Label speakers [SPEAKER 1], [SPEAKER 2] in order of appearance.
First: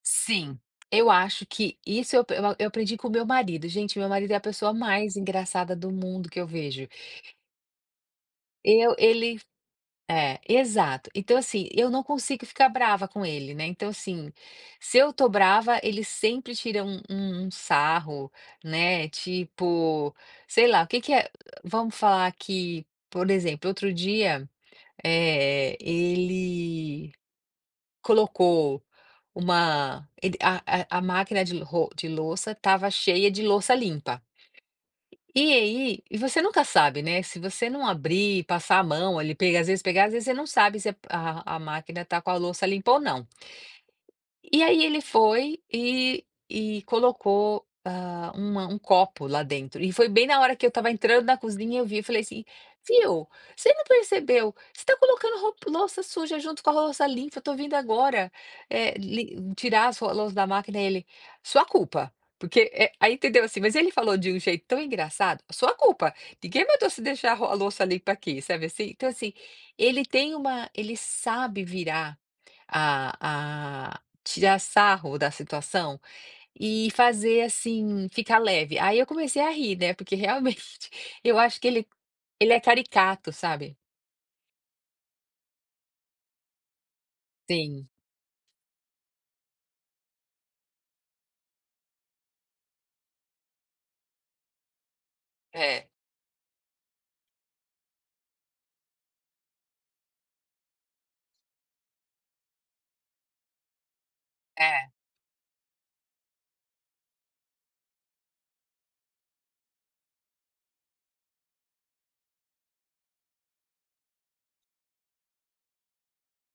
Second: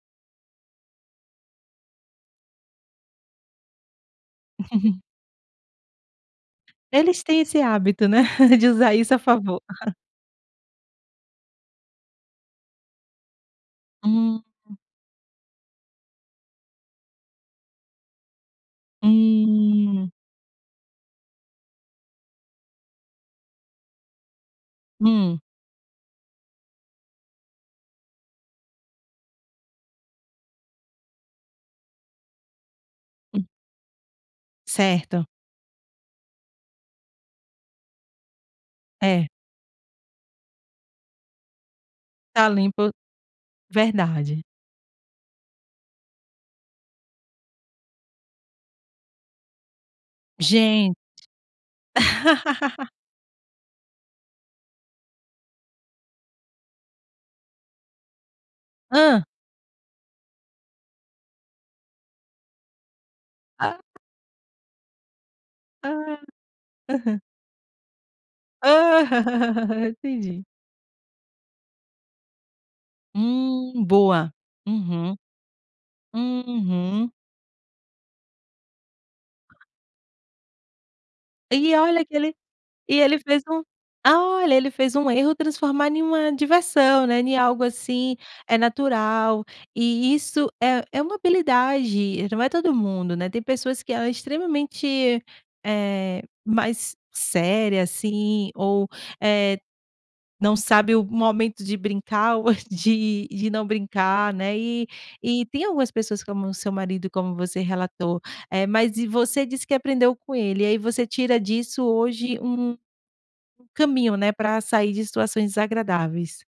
[SPEAKER 1] Sim. Eu acho que isso eu eu eu aprendi com o meu marido, gente meu marido é a pessoa mais engraçada do mundo que eu vejo.
[SPEAKER 2] Eles têm esse hábito, né, de usar
[SPEAKER 1] Eu
[SPEAKER 2] isso a
[SPEAKER 1] ele
[SPEAKER 2] favor.
[SPEAKER 1] é, exato, então assim, eu não consigo ficar brava com ele, né, então assim,
[SPEAKER 2] Hum.
[SPEAKER 1] se eu estou brava, ele sempre tira um um sarro, né,
[SPEAKER 2] Hum.
[SPEAKER 1] tipo, sei lá, o que que é vamos falar que, por exemplo, outro dia,
[SPEAKER 2] Hum.
[SPEAKER 1] eh, ele colocou uma ele a a máquina de ro de louça estava cheia de
[SPEAKER 2] Hum.
[SPEAKER 1] louça limpa.
[SPEAKER 2] Certo.
[SPEAKER 1] E aí e você nunca sabe, né, se você não abrir, passar a mão
[SPEAKER 2] É.
[SPEAKER 1] ali, às vezes pegar às vezes você não sabe se a máquina tá com a
[SPEAKER 2] Tá
[SPEAKER 1] louça
[SPEAKER 2] limpo,
[SPEAKER 1] limpa ou não.
[SPEAKER 2] verdade.
[SPEAKER 1] E aí ele foi e e colocou, hã, um um copo lá dentro, e foi bem na hora que eu estava
[SPEAKER 2] Gente.
[SPEAKER 1] entrando na cozinha eu vi e falei assim: "Viu, você não percebeu, você está colocando ro louça suja junto com a louça limpa, eu estou vindo agora, eh,
[SPEAKER 2] Hã.
[SPEAKER 1] li tirar as ro as louça da máquina", ele: "Sua culpa, porque", eh, aí entendeu assim, mas
[SPEAKER 2] Ah.
[SPEAKER 1] ele falou de um jeito tão engraçado: "A sua culpa,
[SPEAKER 2] Hã.
[SPEAKER 1] ninguém voltou a se
[SPEAKER 2] Aham.
[SPEAKER 1] deixar a ro a louça limpa aqui". Sabe assim? Então assim,
[SPEAKER 2] Hã.
[SPEAKER 1] ele tem
[SPEAKER 2] Entendi.
[SPEAKER 1] uma ele sabe virar
[SPEAKER 2] Hum
[SPEAKER 1] a a
[SPEAKER 2] boa.
[SPEAKER 1] tirar
[SPEAKER 2] Uhum.
[SPEAKER 1] sarro da situação, e
[SPEAKER 2] Uhum.
[SPEAKER 1] fazer assim ficar leve, aí eu comecei a rir, né, porque realmente, eu acho que
[SPEAKER 2] E
[SPEAKER 1] ele
[SPEAKER 2] olha que ele
[SPEAKER 1] ele é
[SPEAKER 2] e ele
[SPEAKER 1] caricato,
[SPEAKER 2] fez um
[SPEAKER 1] sabe?
[SPEAKER 2] olha, ele fez um erro transformar em uma diversão, né, em algo
[SPEAKER 1] Sim.
[SPEAKER 2] assim, eh, natural, e isso é é uma habilidade, não é todo mundo, né, tem pessoas que ela é extremamente,
[SPEAKER 1] É.
[SPEAKER 2] eh, mais séria assim ou, eh, não sabe o momento de brincar ou de de não brincar, né, e
[SPEAKER 1] É.
[SPEAKER 2] e tem algumas pessoas como o seu marido como você relatou. Eh, mas você disse que aprendeu com ele, e aí você tira disso hoje um um caminho, né, para sair de situações desagradáveis.